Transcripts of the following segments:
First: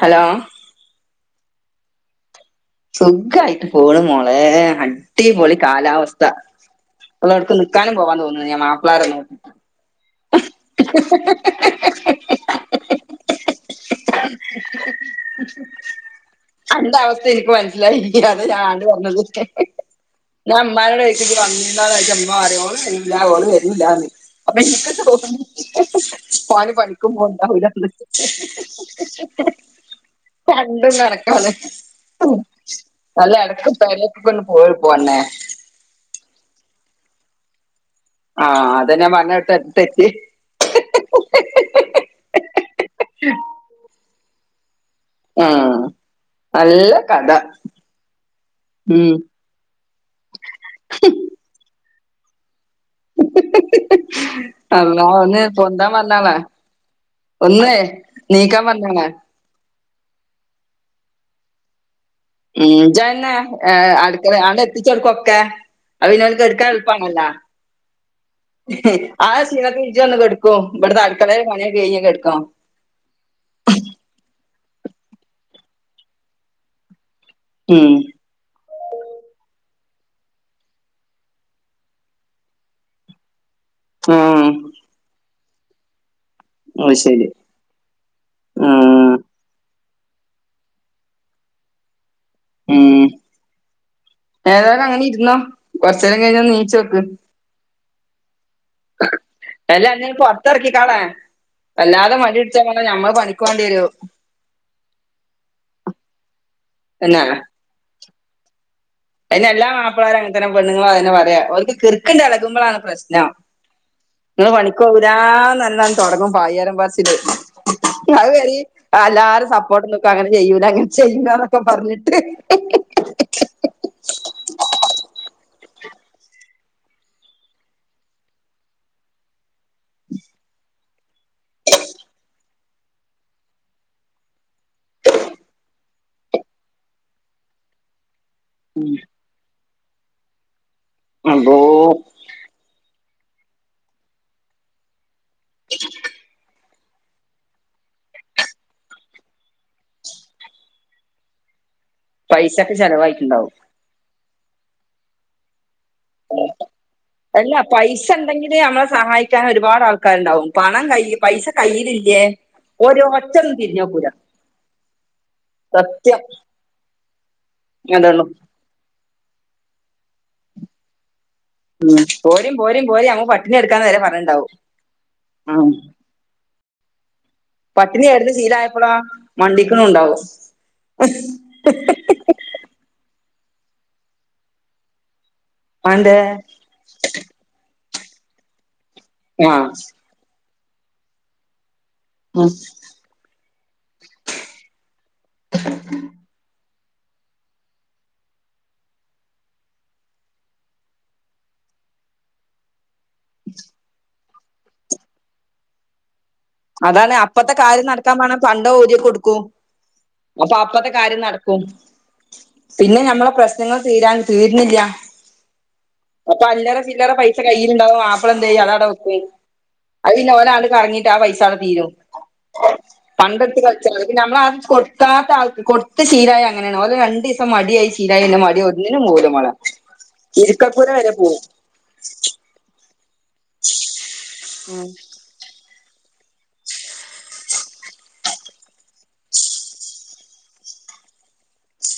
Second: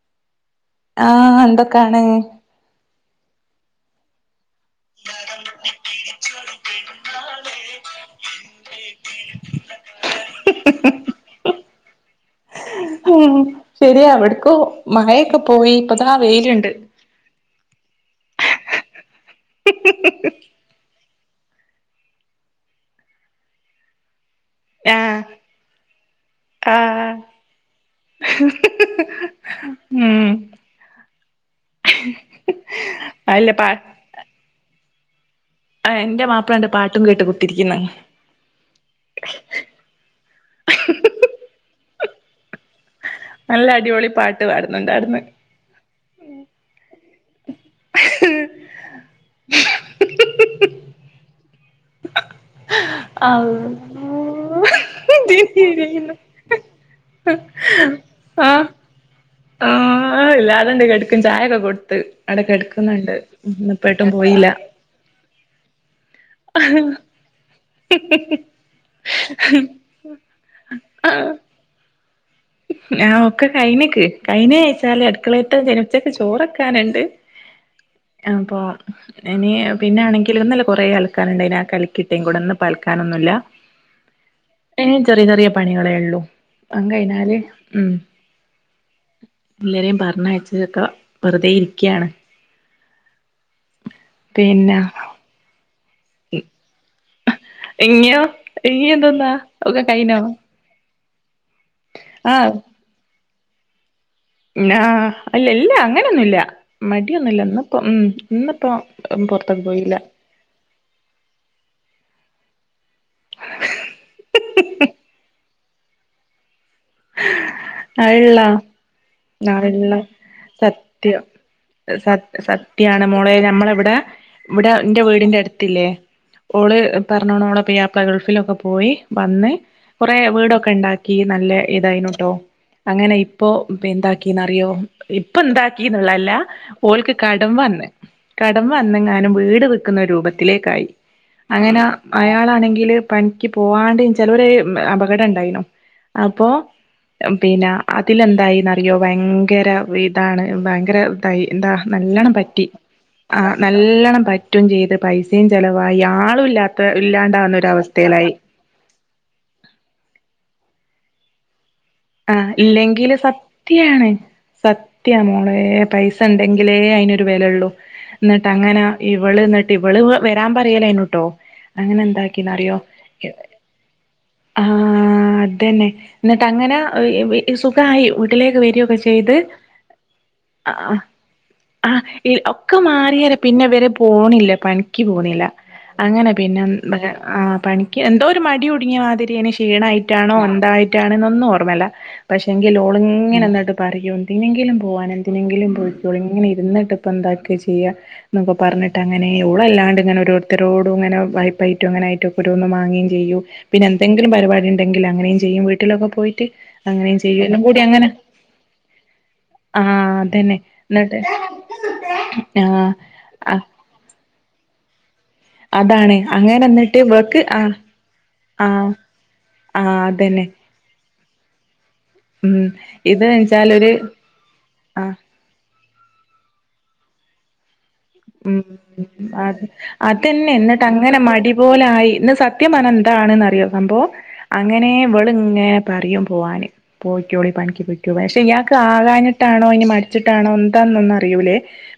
Hello ആ എന്തൊക്കാണ് സ്സുഗ്ഗായിട്ട് പോണ് മോളേ അടിപൊളി കാലാവസ്ഥ ഒരോട്ത് നിക്കാനും പോവാൻ തോന്ണില്ല മാപ്ലാരെ നോ ഹ് ഹ് ഹ് ഹ് [unintelligible] ഉം ശെരിയാണ് ഇവ്ട്ക്കും മയെക്കെ പോയി ഇപ്പതാ വെയില്ണ്ട് പ്പൊ മനസിലായി [unintelligible] ഞാനാ പറഞ്ഞത് ക്കെ ഞാ മ്മാനോട് ജ്ജ് വന്നീനോ ചോയ്ച്ച മ്മ പറീം ഓള് വെരൂല ഓള് വെരൂല്ലാന്ന് അപ്പൊ ഇൻക് ആഹ് തോന്നി ഓന്നി പണിക്കും ആഹ് പോണ്ടാവൂലാന് ഉം രണ്ടും കണക്കാണ് അല്ല എടക്ക് പെരീകൊന്ന് പോയി പോരണൈ ഏഹ് ന്റെമാപ്ലണ്ട് പാട്ടും കേട്ട് കുത്തിരിക്ന്ന് ആ അതന്നെ ഞാൻ പറഞ്ഞോട്തെത്ത തെറ്റ് ഹി ഹി ഹി ഹി ഹി ഹി നല്ല അടിപൊളി പാട്ട് പാടുന്നുണ്ടാട്ന്ന് ആ നല്ല കഥ ഉം ഹും ഹ് അ അള്ളാ ഒന്ന് പൊന്താം പർഞാള ഒന്ന് നീക്കാൻ ആഹ് പറഞ്ഞള ആഹ് ല്ലാത്ണ്ട് കെട്ക്കും ചായൊക്കെ കൊട്ത്ത് ഉം ജ്ജെന്നെ ഏഹ് അട്ക്ക പോയില്ല അങ്ങ്ട് എത്തിച്ചോട്ക്കും ഒക്കെ അ [unintelligible] പിന്നോൽക് എട്ക്കാൻ എൾപാണല്ലൊ ഹ് ആ ഷീണത്തി ഇജെജാന്ന് കെട്ക്കും ഇബ്ട്തെ ആഹ് അട്ക്കളീല് പണിയൊക്ക കൈഞ് കെട് ആഹ് ഒക്കെ കൈന്ക്ക് കൈന്ച്ചാല് അട്ക്കളീത്തെ കൈഞ് ഉച്ചക്ക് ചോറെക്കാന്ണ്ട് ഉം അപ്പൊ ഇനി പിന്നെ ആണെങ്കിൽ ഇന്നലെ കുറേ അലക്കാന്ണ്ടേയ്ന് അ ഒക്കെ അലക്കിട്ടേം കൂടെ ഇന്ന് പ്പ അലക്കാനൊന്നൂല്ല. ആഹ് ഇനി ചെറിയ ചെറിയ പണികളെ ഉള്ളു അഉം അത് കയ്ഞാല് ര ശരി മ് ആഹ് [unintelligible] പറഞ്ഞ യച്ചതൊക്കെ വെറുതെ ഇരിക്കുകയാണ് ഉം പിന്നെ ഏതായാലും അങ്ങനെ ഇരുന്നോ. കൊറച്ച്നേരം കഴിഞ്ഞ നീ ച്ചോക്ക് എങ്ങിയോ ഇനി എന്തോന്നാ ഒക്കെ അല്ല അന്നെ കഴിഞ്ഞോ? പൊറത്തിറക്കിക്കാളെ വല്ലാതെ മടി പിടിച്ചാ പിന്നെ ഞമ്മള് പണിക്കോവണ്ടി വരും. ഇല്ലാ ഇല്ല അങ്ങനെയൊന്നുല്ല. മടിയൊന്നുല്ല. ഇന്ന് ഇപ്പം ഉം ഇന്ന് പ്പം അയിനെല്ലാ മാപ്പിളാരും അങ്ങൻ തന്നെ പെണ്ണുങ്ങളും അതന്നെ പറയാ ഓര്ക്ക് കിർക്കിണ്ട് ഇളക്മ്പളാണ് പ്രശ് നം. നിങ്ങള് പണിക്ക് പോവൂലാന്ന് പറഞ്ഞ് തൊടങ്ങും പായ്യേരം പർച്ചില്. അത് അള്ളാ വരീം ആ എല്ലാരും സപ്പോർട്ട് നാളെയുള്ള ന്ക്കും അങ്ങനെ ചെയ്യൂല ഇങ്ങനെ സത്യം ചെയ്യൂല എന്നൊക്കെ പറഞ്ഞിട്ട്. സ സത്യാണ് മോളെ നമ്മളെവിടെ ഇവിടെ എന്റെ വീടിന്റെ അടുത്ത്ല്ലേ ഓള് പറഞ്ഞ്ണോളെ പുയ്യാപ്പ്ള ഗൾഫിലൊക്കെ പോയി വന്ന് കുറെ വീടൊക്കെ ഉണ്ടാ ക്കി നല്ല ഇതായിനുട്ടോ. അങ്ങനെ ഇപ്പോ ഇപ്പൊ എന്താക്കീന്ന്റിയോ ഇപ്പൊ എന്താക്കിന്നുള്ളതല്ല ഓൽക്ക് കടം വന്ന് കടം വന്നങ്ങാനും വീട് വിൽക്കുന്ന രൂപത്തിലേക്കായി, അപ്പോ അങ്ങനെ അയാളാണെങ്കില് പണിക്ക് പോവാണ്ടിം ചെറിയൊരു അപകടം ഉണ്ടായിണു. അപ്പൊ പിന്നെ അതിലെന്തായിന്ന്റിയോ ഭയങ്കര ഇതാണ് ഭയങ്കര ഇതായി എന്താ നല്ലോണം പൈസ പറ്റി. ഒക്കെ ആ ചെലവായിട്ടുണ്ടാവും നല്ലോണം പറ്റും ചെയ്ത് പൈസയും ചെല വായി അയാളും ഇല്ലാത്ത അല്ല ഇല്ലാണ്ടാവുന്ന പൈസ ഒരവസ്ഥയിലായി. ഉണ്ടെങ്കിൽ നമ്മളെ സഹായിക്കാൻ ഒരുപാട് ആൾക്കാരുണ്ടാവും പണം കൈ പൈസ കയ്യിലില്ലേ ആഹ് ഇല്ലെങ്കില് ഒരൊറ്റൊന്നും തിരിഞ്ഞു നോക്കൂല സത്യാണ്. സത്യ മോളെ പൈസ സത്യം ഉണ്ടെങ്കിലേ അയിനൊ രു വെലൊള്ളൂ. അതുള്ളൂ ഇന്നട്ട് അങ്ങനെ ഇവള് എന്നിട്ട് ഇവള് വരാൻ പറയലേനു ട്ടോ അങ്ങനെ എന്താക്കിന്ന് പോരും അറിയോ പോരും പോരും അങ്ങ് പട്ടിണി എടുക്കാന്ന് വരെ പറഞ്ഞിണ്ടാവും ആഹ് ആതന്നെ എന്നിട്ട് അങ്ങനെ [unintelligible] സുഖായി പട്ടിണി ആയിരുന്നു വീട്ടിലേക്ക് ശീലായപ്പോളാ വരൊക്കെ ചെയ്ത് മണ്ടിക്കണുണ്ടാവും ആ ആ ഒക്കെ മാറിയാരെ പിന്നെ ഇവര് പോണില്ല പണിക്ക് പോണില്ല. അന്തേ അങ്ങനെ പിന്നെ ആ പണി ക്കെന്തോ ഒരു മടിടുങ്ങിയ മാതിരി അയ്നി ആഹ് ക്ഷീണായിട്ടാണോ എന്തായിട്ടാണോ എന്നൊന്നും ഓർമ്മല്ല ഉം പക്ഷെങ്കിലോളിങ്ങനെ പറയൂ എന്തിനെങ്കിലും പോവാന് എന്തിനെങ്കിലും പോയ്ക്കോളീ ഇങ്ങനെ ഇരുന്നിട്ട് ഇപ്പന്താക്കാ ചെയ്യ എന്നൊക്കെ പറഞ്ഞിട്ട് അങ്ങനെ ഓളല്ലാണ്ട് ഇങ്ങനെ ഓരോരുത്തരോടും ഇങ്ങനെ വായ്പായ്റ്റും അങ്ങ നായ്റ്റൊക്കെ ഓരോന്ന് മാങ്ങേം ചെയ്യും. പിന്നെന്തെങ്കിലും പരിപാടി ഉണ്ടെങ്കിൽ അങ്ങനെയും ചെയ്യും. വീട്ടിലൊക്കെ പോയിട്ട് അതാണ് അങ്ങനെയും ചെയ്യും അപ്പത്തെ എല്ലാം കൂടി കാര്യം അങ്ങനെ നടക്കാൻ മാണെ പണ്ടം ഊരി കൊടുക്കും. ആഹ് അപ്പൊ അതന്നെ അപ്പത്തെ എന്നിട്ട് കാര്യം നടക്കും. ആഹ് പിന്നെ ഞമ്മളെ ആഹ് പ്രശ്നങ്ങൾ തീരാൻ തീര്നില്ല. അതാണ് അപ്പൊ അങ്ങനെ അല്ലറ എന്നിട്ട് ചില്ലറെപൈസ ഇവക്ക് ആ കയ്യിലുണ്ടാവും. മാപ്പള എന്ത് ചെയ്യും ആ അതവിടെ വക്കും ആ അത് പിന്നെ അതന്നെ ഓലാണ്ട് കറങ്ങിട്ട് ആ പൈസ അവിടെ തീരും ഉം ഇത് പണ്ടട്ത്ത് വെച്ചാലൊരു കളിച്ചല്ലേ നമ്മളാദ്യം ആ കൊടുക്കാത്ത ആൾക്ക് കൊടുത്ത് ശീലായ അങ്ങനെയാണ് ഓന് രണ്ടീസം മടിയായി ശീലായി പിന്നെ ഉം മടി ഒന്നിനും പോവൂല മോളെ അതെ. അതന്നെ എന്നിട്ട് ഇരിക്കക്കൂര വരെ അങ്ങനെ പോവും മടി പോലെ ആയി ഇന്ന് സത്യം പറഞ്ഞാ എന്താണ് ന്ന് അറിയോ സംഭവം ഉം അങ്ങനെ ഇവളിങ്ങ പറിയും പോവാന് പോയിക്കോളി പണിക്ക് പൊയ്ക്കൊ. പക്ഷെ ഇയാൾക്ക് ആകാഞ്ഞിട്ടാണോ ഇനി മടിച്ചിട്ടാണോ എന്താ ന്നൊന്നും അറിയൂല്ലേ.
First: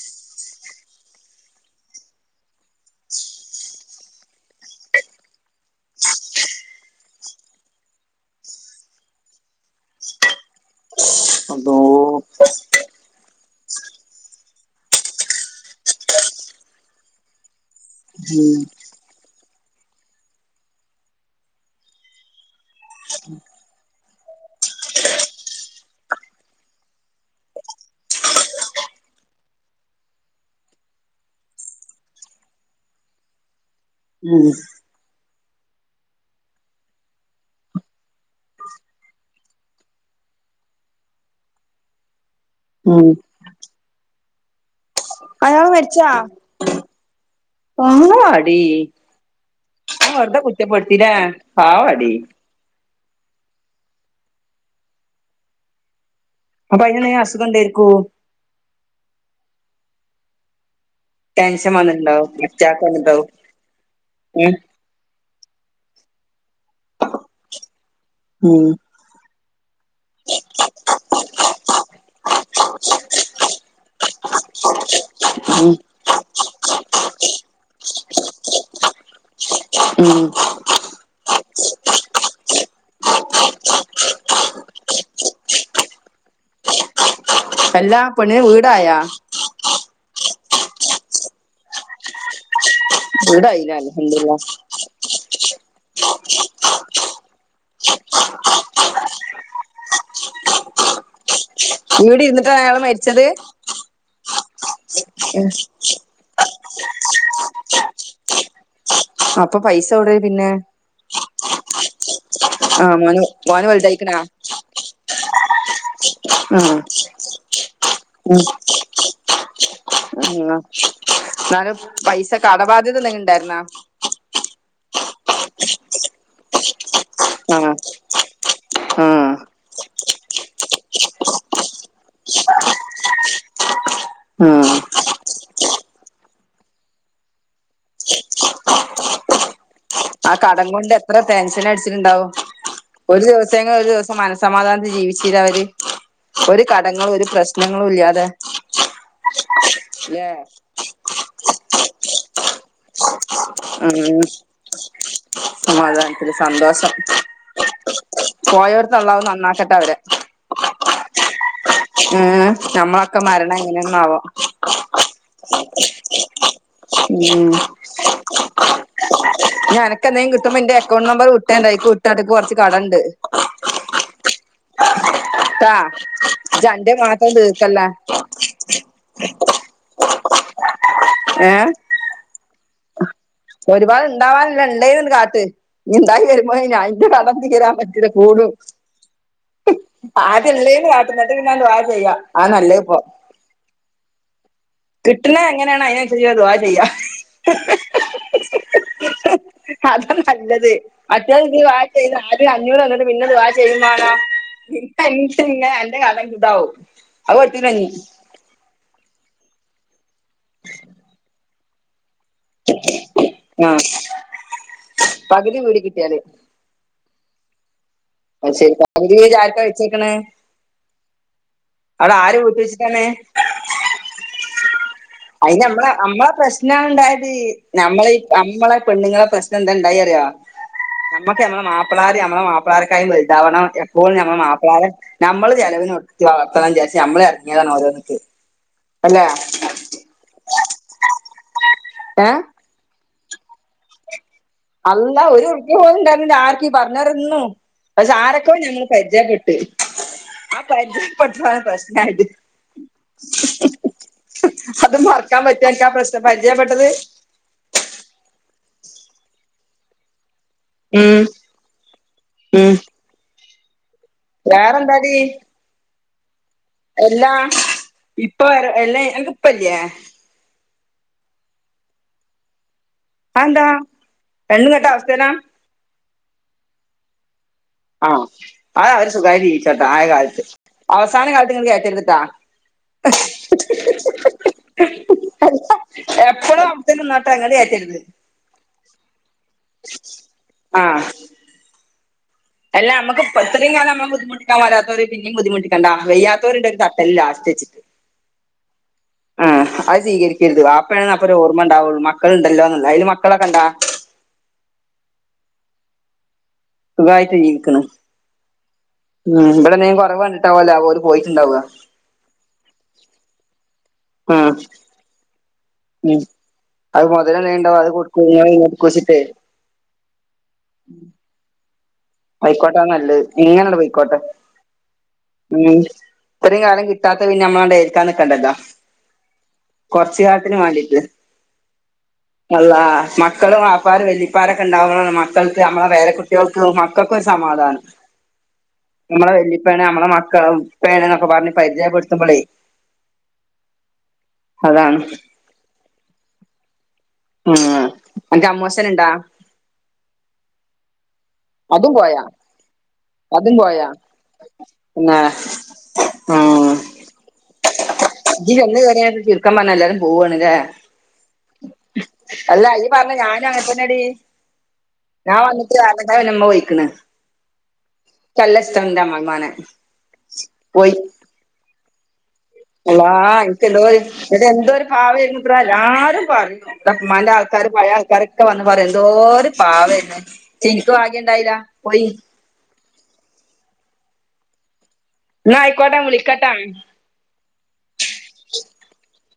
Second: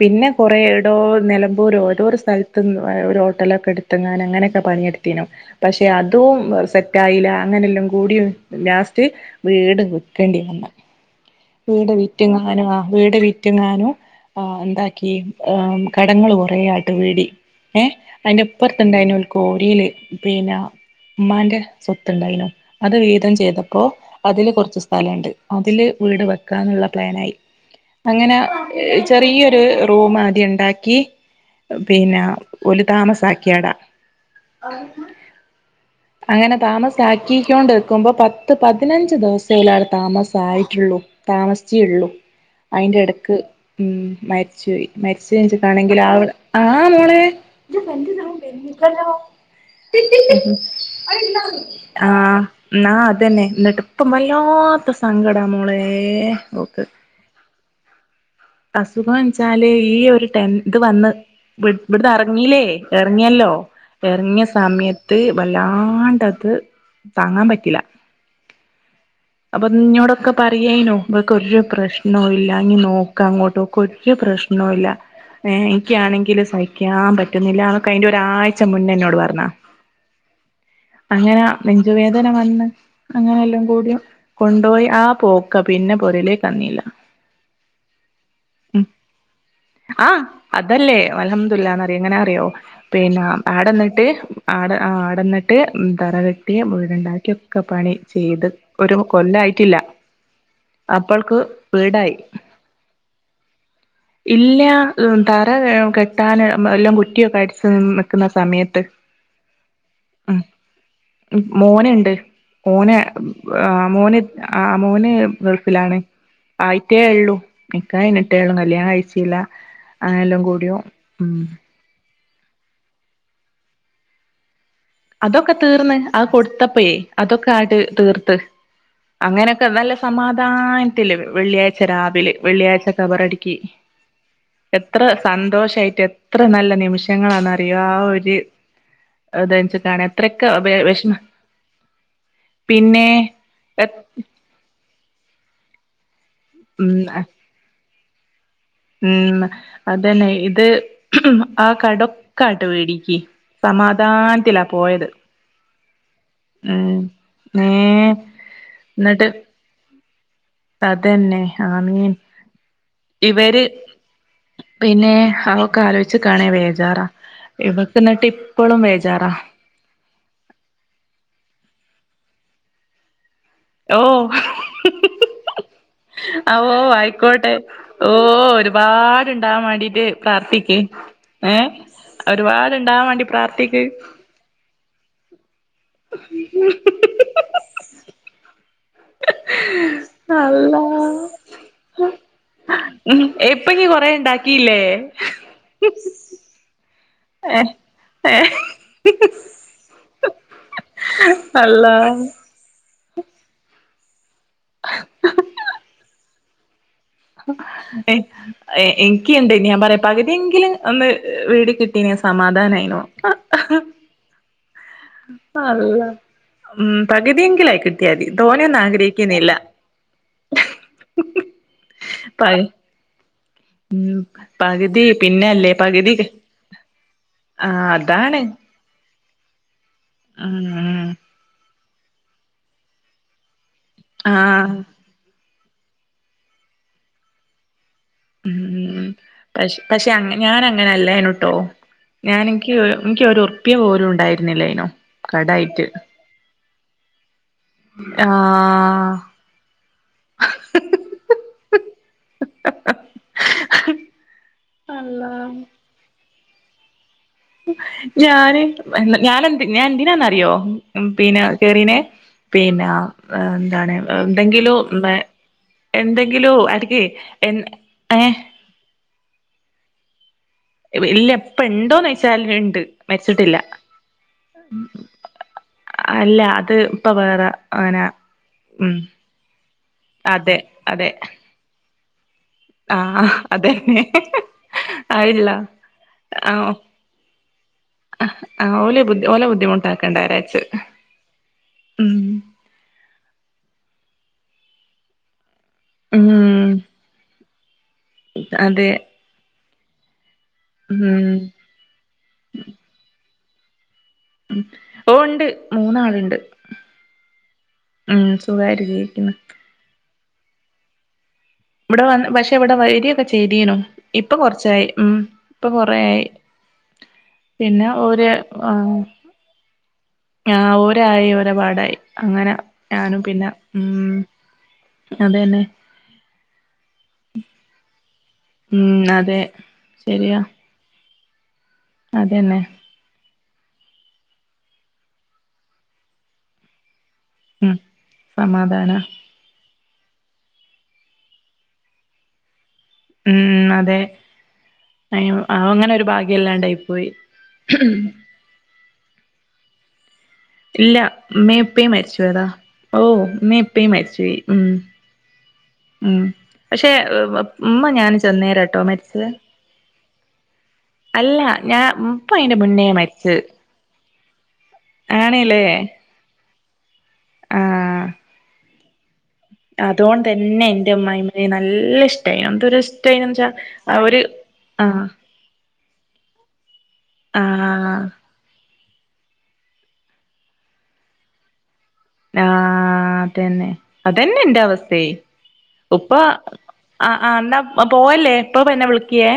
പിന്നെ കൊറേ രോ നിലമ്പൂരോ ഏതൊ രു സ്ഥല്ത്തും ഒരുഹോട്ടലൊക്കെ ഇടുത്ത് ങ്ങാന് അങ്ങനെയൊക്കെ പണിയെടുത്തിനും പക്ഷെ അതും സെറ്റായീല്ല അങ്ങനെല്ലാം കൂടി ലാസ്റ്റ് വീട് വിക്കണ്ടി വന്ന്. അള്ളോ വീട് വിറ്റുങ്ങാനും ആ വീട് വിറ്റ്ങ്ങാനും ആ എന്താക്കി ഏമ് കടങ്ങൾ കൊറേ ആയിട്ട് വീടി. ഏ അയിന്റെ ഉം ഇപ്പർത്തുണ്ടായ്ന്യോൽക്കോ ട്ടില്, പിന്നെ ഉമ്മാന്റെ സ്വത്ത് ഉണ്ടായിനു അത് വീതം ചെയ്തപ്പോ അതില് കൊറച്ച് സ്ഥലമുണ്ട് അതില് വീട് വെക്കാന്നുള്ള പ്ലാനായി അങ്ങനെ ചെറിയൊരു [unintelligible] [unintelligible] ണ്ടാക്കി പിന്നെ ഓല് താമസാക്കിയാട. ഉം അ അങ്ങനെ താമസാക്കിക്കൊണ്ടിരിക്കുമ്പോ പത്ത് പതിനഞ്ച് ദിവസോലാട താമസായിട്ടുള്ളൂ താമസിചുള്ളു അതിന്റെ ഉം ഇടക്ക് ഉ മരിച്ചു പോയി മരിച്ച [unintelligible] അയാള് കാണെങ്കിൽ മരിച്ചാ ആ ആ മോളെ [unintelligible] പാവാടി ഞാൻ വെറുതെ കുറ്റപ്പെടുത്തില്ലേ [unintelligible] പാവാടി ആഹ ന അതന്നെ നട്ടപ്പ വല്ലാത്ത സങ്കടാ മോളേ അപ്പൊ [unintelligible] അസുഖം ഉണ്ടായിരിക്കോ അസുഖം വെച്ചാല് ഈ ഒരു [unintelligible] ഇത് വന്ന് ടെൻഷൻ ഇവിടുന്ന് വന്നിട്ടുണ്ടാവും ഇറങ്ങല്ലേ അറ്റാക്ക് വന്നിട്ടുണ്ടാവും ഇറങ്ങിയല്ലോ ഇറങ്ങിയ ഉം സമയത്ത് [unintelligible] വല്ലാണ്ടത് താങ്ങാൻ പറ്റില്ല ഉം അപ്പൊ ഇഞ്ഞോടൊക്കെ പറയായിനോ ഇവക്കൊരു പ്രശ്നവും ഇല്ലാങ്കി നോ അങ്ങോട്ടക്കെ പ്രശ്നല്ല ഉം എനിക്കാണെങ്കിൽ സഹിക്കാൻ പറ്റുന്നില്ല അതിന്റെ ഒരാഴ്ച മുന്നേ എന്നോട് പറഞ്ഞാ ഉം ഉം അങ്ങനെ നെഞ്ചുവേദന വന്ന് അങ്ങനെല്ലാം കൂടിയ കൊണ്ടുപോയി ആ പോക്കാ പിന്നെ പൊരലേക്ക്ന്ന അല്ല എല്ലാ പെണിന് വീടായ ആഹ് അതല്ലേ അലഹമ്മദല്ലാന്ന്റിയ എങ്ങനെ അറിയോ പിന്നെ വീടായില്ല ആടന്നിട്ട് അൽഹംദുലില്ലാ ആട ആടന്നിട്ട് തറ കെട്ടിയ വീടുണ്ടാക്കിയ ഒക്കെ പണി ചെയ്ത് ഒരു കൊല്ലായിട്ടില്ല അപ്പൾക്ക് ഇവിടെ ഇരുന്നിട്ടാ അയാള് മരിച്ചത് ഇല്ല ഉ തറ കെട്ടാൻ എല്ലാം കുറ്റിയൊക്കെ അടച്ച് നിക്കുന്ന സമയത്ത് ടെ പിന്നെ മോനണ്ട് ആ ഓന മോന് മോന് മഓന വലുതായിക്കണാ അമോന് മോന് ഗൾഫിലാണ് ഉം ആയിട്ടേ ഉള്ളൂ നിക്കാ കയിഞ്ഞിട്ടേള്ളു കല്യാണം കഴിച്ചില്ല അങ്ങനെല്ലാം ആ കൂടിയോ ഉം എന്നാലും പൈസ കടബാധ്യത എന്തെങ്ക ഉണ്ടായിരുന്നാ അതൊക്കെ തീർന്ന് അ കൊടുത്തപ്പോയേ അതൊക്കെ ആ ആട്ട് തീർത്ത് ആ അങ്ങനെയൊക്കെ നല്ല സമാധാന [unintelligible] വെള്ളിയാഴ്ച രാവിലെ വെള്ളിയാഴ്ച കബറടിക്ക് ആ എത്ര സന്തോഷ [unintelligible] എത്ര നല്ല നിമിഷങ്ങളാന്നറിയോ ആ ഒരു അതു [unintelligible] ആ കടം കൊണ്ട് എത്ര ടെൻഷൻ അടിച്ചിട്ടുണ്ടാവും പിന്നെ ഒരു ദിവസെങ്കിലും ഒരു ദിവസം മനസ്സമാധാനത്തി ജീവിച്ചു അവര് ഒരു ഉം കടങ്ങളും ഒരു പ്രശ്നങ്ങളുല്ലാ ഉം അതന്നെ ല്ലേ ഇത് ആ കടൊക്ക ആട്ട് വേടിക്ക് സമാധാനത്തില്ലാ പോയത് ആ അതാ ഒരി സന്തോഷം ഉം ഏ കോയടുത്തള്ളാവും എന്നിട്ട് നന്നാക്കട്ടെ അവര് അതന്നെ ആമേൻ നമ്മളൊക്കെ മരണം എങ്ങനെ [unintelligible] പിന്നെ അവൊക്കെ ആലോചികാണേ വേജാറ ഉം ഇവക്ക് എന്നിട്ട് ഇപ്പോളും വേജാറാ എന്തേങ്കും കിട്ടുമ്പൊ എന്റെ അക്കൗണ്ട് നമ്പർ [unintelligible] കുറച്ച് കടണ്ട് ഓ ഹ ഹ [unintelligible] ട്ടാ ഓ... ഇജ്ജ് അന്റെ മാത്രം ആയിക്കോട്ടെ, തീർക്കല്ലേ ഓ... ഒരുപാടുണ്ടാവാൻ മണ്ടീട്ട് പ്രാർത്ഥിക്ക് ഏ? ഒരുപാട് ഒരുപാട് ഉണ്ടാവാനല്ല ഇണ്ടങ്കിൽ ഇങ്ങട്കാ - [unintelligible] വരുമ്പോ അതിന്റെ കടന്ന തീരാൻ പറ്റൂല കൂടും [unintelligible] അള്ളാ ആദ്യള്ളീന്ന് കാട്ട് എന്നിട്ട് പിന്ന ദുഹാ ചെയ്യ, അതാ നല്ലതിപ്പോ, ഉം ഇപ്പ ഇയ്യ് കൊറേ ഇണ്ടാക്കിയില്ലേ കിട്ടണത് എങ്ങനെയണ അതിനനുസരിച് ദുഹാ ചെയ്യ. ഏ ഏ... അതാനല്ലത്. അത്യാവ ദുഹാ അള്ളാ ചെയ്, ആദ്യം അഞ്ഞൂറന്നട്ട് പിന്നെ ദുഹാ ചെയ് ഇപ്പോ അംകിന്നെ അന്നെ കാണാഞ്ഞിട്ട് താവും. എനിക്കുണ്ട്, ഞാൻ പറയാ. പകുതിയെങ്കിലും ഒന്ന് വീട് കിട്ട... സമാധാനമായിനു. ആഹ് പകുതി വീട് അള്ളാ, കിട്ടിയാല് ഉം പകുതിയെങ്കിലായിക്കി ത് അത് ശരി ധോണിയൊന്നും പകുതി വീട് ആഗ്രഹിക്കുന്നില്ല. ആർക്കാ വെച്ചേക്ക്ണ് അവിടെ ആര് പ ഊട്ടി വച്ചിട്ടന്നെ? [inaudible] പകുതി പിന്നല്ലേ അതിമ്മളെ, പകുതി നമ്മളെ പ്രശ്ന ഉണ്ടായത്... ആഹ് നമ്മളീ അതാണ് നമ്മളെ... പെണ്ണുങ്ങളെ പ്രശ്നം എന്താണ്ടായി അറിയോ? ഉം നമ്മക്ക് നമ്മള മാപ്പ മാപ്പിളാർ നമ്മെ മാപ്പിളാർക്കായും വലുതാവണം, എപ്പോഴും നമ്മെ ആഹ് മാപ്പളാരെ, നമ്മള്... ചലവിനൊടുത്തഅപ്പവിചാരിച്ച നമ്മളെ ഇറങ്ങതാനോരോന്ന്. ഉം ഉ... പക്ഷ... പക്ഷെ ഞാൻ അങ്ങനെ അല്ലായിനുട്ടോ! ഏഹ് ഞാൻ എക്ക്... എനിക്കൊരു ഉറപ്പിയ പോലും ഉണ്ടായി അള്ളാ... ഒരുർപ്യാ പോലുണ്ടയിനീല ആർകി പറഞ്ഞോരൊന്നും. പക്ഷെ, ആരൊക്കെ ഞമ്മൾ ആഹ് പരിചയപ്പെട്ട്. ആ പരിചയപെട്ടതാ പ്രശ്നയാത്. അത് മറക്കാൻ പറ്റോ എനിക്കാ പരിചയപ്പെെട്ടത്? ഞാന് ഞാനെന് ഞാൻ എന്തിനതിനാന്ന അറിയോ? ഉം പിന്നെ കേറീനെ, ഉം പിന്നെ എന്താണ്? എന്തെങ്കിലും? വേറെന്താടി ണ്ടെ എല്ലാ, ഏഹ് ഇപ്പവര ഞക്ക് ഇപ്പല്യേ? ഇല്ല. പ്പണ്ടോന്നോയ്ച്ചാൽണ്ട്. മരിച്ചിട്ടില്ല. അതെന്താ പെണ്ണും കെട്ട അവസ്ഥേലാ അല്ല അത് ഇപ്പൊ വേറെ. അങ്ങനെ ആഹ, ഉം അതവര് സുഖായിട്ട് ജീവിച്ചോട്ടെ, ആയ കാലത്ത്, അതെ അവസാന കാലത്ത് നിങ്ങ കേറ്റർത്ട്ടാ. ആഹ, അതെന്നെ. അയില്ല, ആ.. കേറ്റരുത്. ഓലെ ബുദ്ധിമുട്ടാക്കേണ്ടാരാച്ചു. ഉം അല്ല, നമക്ക് എത്രയും കാലം നമ്മ ബുധിമുട്ടിക്കാൻ വരാത്തവർ പിന്നും ബദ്ധിമുട്ടിക് കണ്ട, വയ്യാത്തവരുന്റെ ഉം ഒരു തട്ടല് ലാസ്റ്റ് വെച്ചിട്ട് അതെ. ആ അത് സ്വീകരിക്കരുത്. വാപ്പണെന്ന് ഉം അപ്പരോർമ ഉണ്ടാവുള്ളൂ, മക്കളൾുണ്ടല്ലോന്ന, അതില് മക്കളൊക്കെ ഇണ്ടാ? ഉം ഓണ്ട് മൂന്നാളുണ്ട്. സുഖായിട്ട് ജീവിക്ക്ണ് ഉം സുഖായിട്ട് ജീവിക്കുന്നു ഉം, ഇവിടെന്തെങ്കിലും കുറവ് കണ്ടിട്ടാവല്ലോ അവര് പോയി ഇവിടെ വന്ന്, പക്ഷെ ഇവിടെ വരിയൊക്കെ ചെയ്തിനു. ഇപ്പൊ ഉം കൊറച്ചായി. ഉം. ഇപ്പൊ ഉം കൊറയായി. അത് മുതലെന്തെങ്കിലും ഉണ്ടാവും പിന്നെ അത് കൊടുക്കും ഓര്... ഇങ്ങനെ ആ. കൊടുക്കുവെച്ചിട്ട് ആഹ് ഓരായി! ഓരപാടായി. പൈക്കോട്ട നല്ലത്. എങ്ങനണ്ട് പൈക്കോട്ടെ. അതന്നെ ഉം. ഇത്രയും കാലം കിട്ടാത്തെ, പിന്നെ നമ്മളാണ്ട് ഏൽക്കാ നിക്കണ്ടല്ല. ഉം അതെ കൊറച്ച ശരിയാ കാലത്തിന് വേണ്ടിയിട്ട്. അതന്നെ അള്ളാ, മ മക്കളും ബാപ്പര് വെല്ലിപ്പാരൊക്കെ ഉണ്ടാവുമ്പോളാണ് മക്കൾക്ക്, നമ്മളെ പേരകുട്ടികൾക്ക് മ പ്പൊര് ഉം സമാധാനം സമാധാന നമ്മള വെല്ലി പ്പന നമ്മള മക്കള പ്പേണ് ന്നൊക്ക പർഞ്ഞ് പര്ചയ്പ്പെട്ത്തുമ്പോളേ ഉം അതെ അ അങ്ങനെ ഒരു ഭാഗ്യല്ലാണ്ടായി പോയ് ആ അൻക്ക് അമ്മോശന് ണ്ടാ ഇല്ല ഇമ്മേം ഉപ്പേം മര്ച്ചോയതാ ഓ അതും മ്മേം പോയാ പ്പേയ് മര്ച്ചോയി ഉം പിന്നെ ഉം പക്ഷെ ഉമ്മ ഞാന് ഇജ്ജ് ചെന്നേരാട്ടോ ചെന്ന് കേറിയപ്പോ മര്ച്ചവ് ചുരുക്കം പറഞ്ഞ എല്ലാരും പോവാണ് ല്ലേ അല്ല ഞാൻ പ്പ അയ്ന്റെ അല്ല മുന്നേ ഇയ്യ് പറഞ്ഞ മര്ച്ച് ഞാനും അങ്ങനെ തന്നെടി ആണ് ല്ലേ മ്മ പോയിക്ക്‌ണ് ക്ക്‌ അല്ല സ്ട്ടാണ് ന്റെ മ മ്മാനെ അതുഓണ് തന്നെ ൻ മ്മായ്മ്മേ നല്ല ഇശ് അള്ളാ ഇൻക്ക് എന്തോര് ഒരു എന്റെ എന്തോരു ആഹ് പാവെയ്രുന്നു ത്ര എല്ലാരും പറയു ത മ്മാന്റെ ആൾക്കാ ക്കാര് പഴെ ആഹ് ആൾക്കാരൊക്ക വന്ന് പറ്യു എന്തോ ഒരു പാവെയ്നു ശേ ഇൻക്ക് ഭാഗ്യ ണ്ടായില്ല ആഹ് അതെന്നെ അതെന്നെ ന്റെ അവസ് തെ എന്നാ ആയിക്കോട്ടെ ഉപ്പ വിളിക്കട്ടാ ആആ ന്ന പോവല്ലേ പ്പം പ്പന്നെ വിൾക്ക്യേ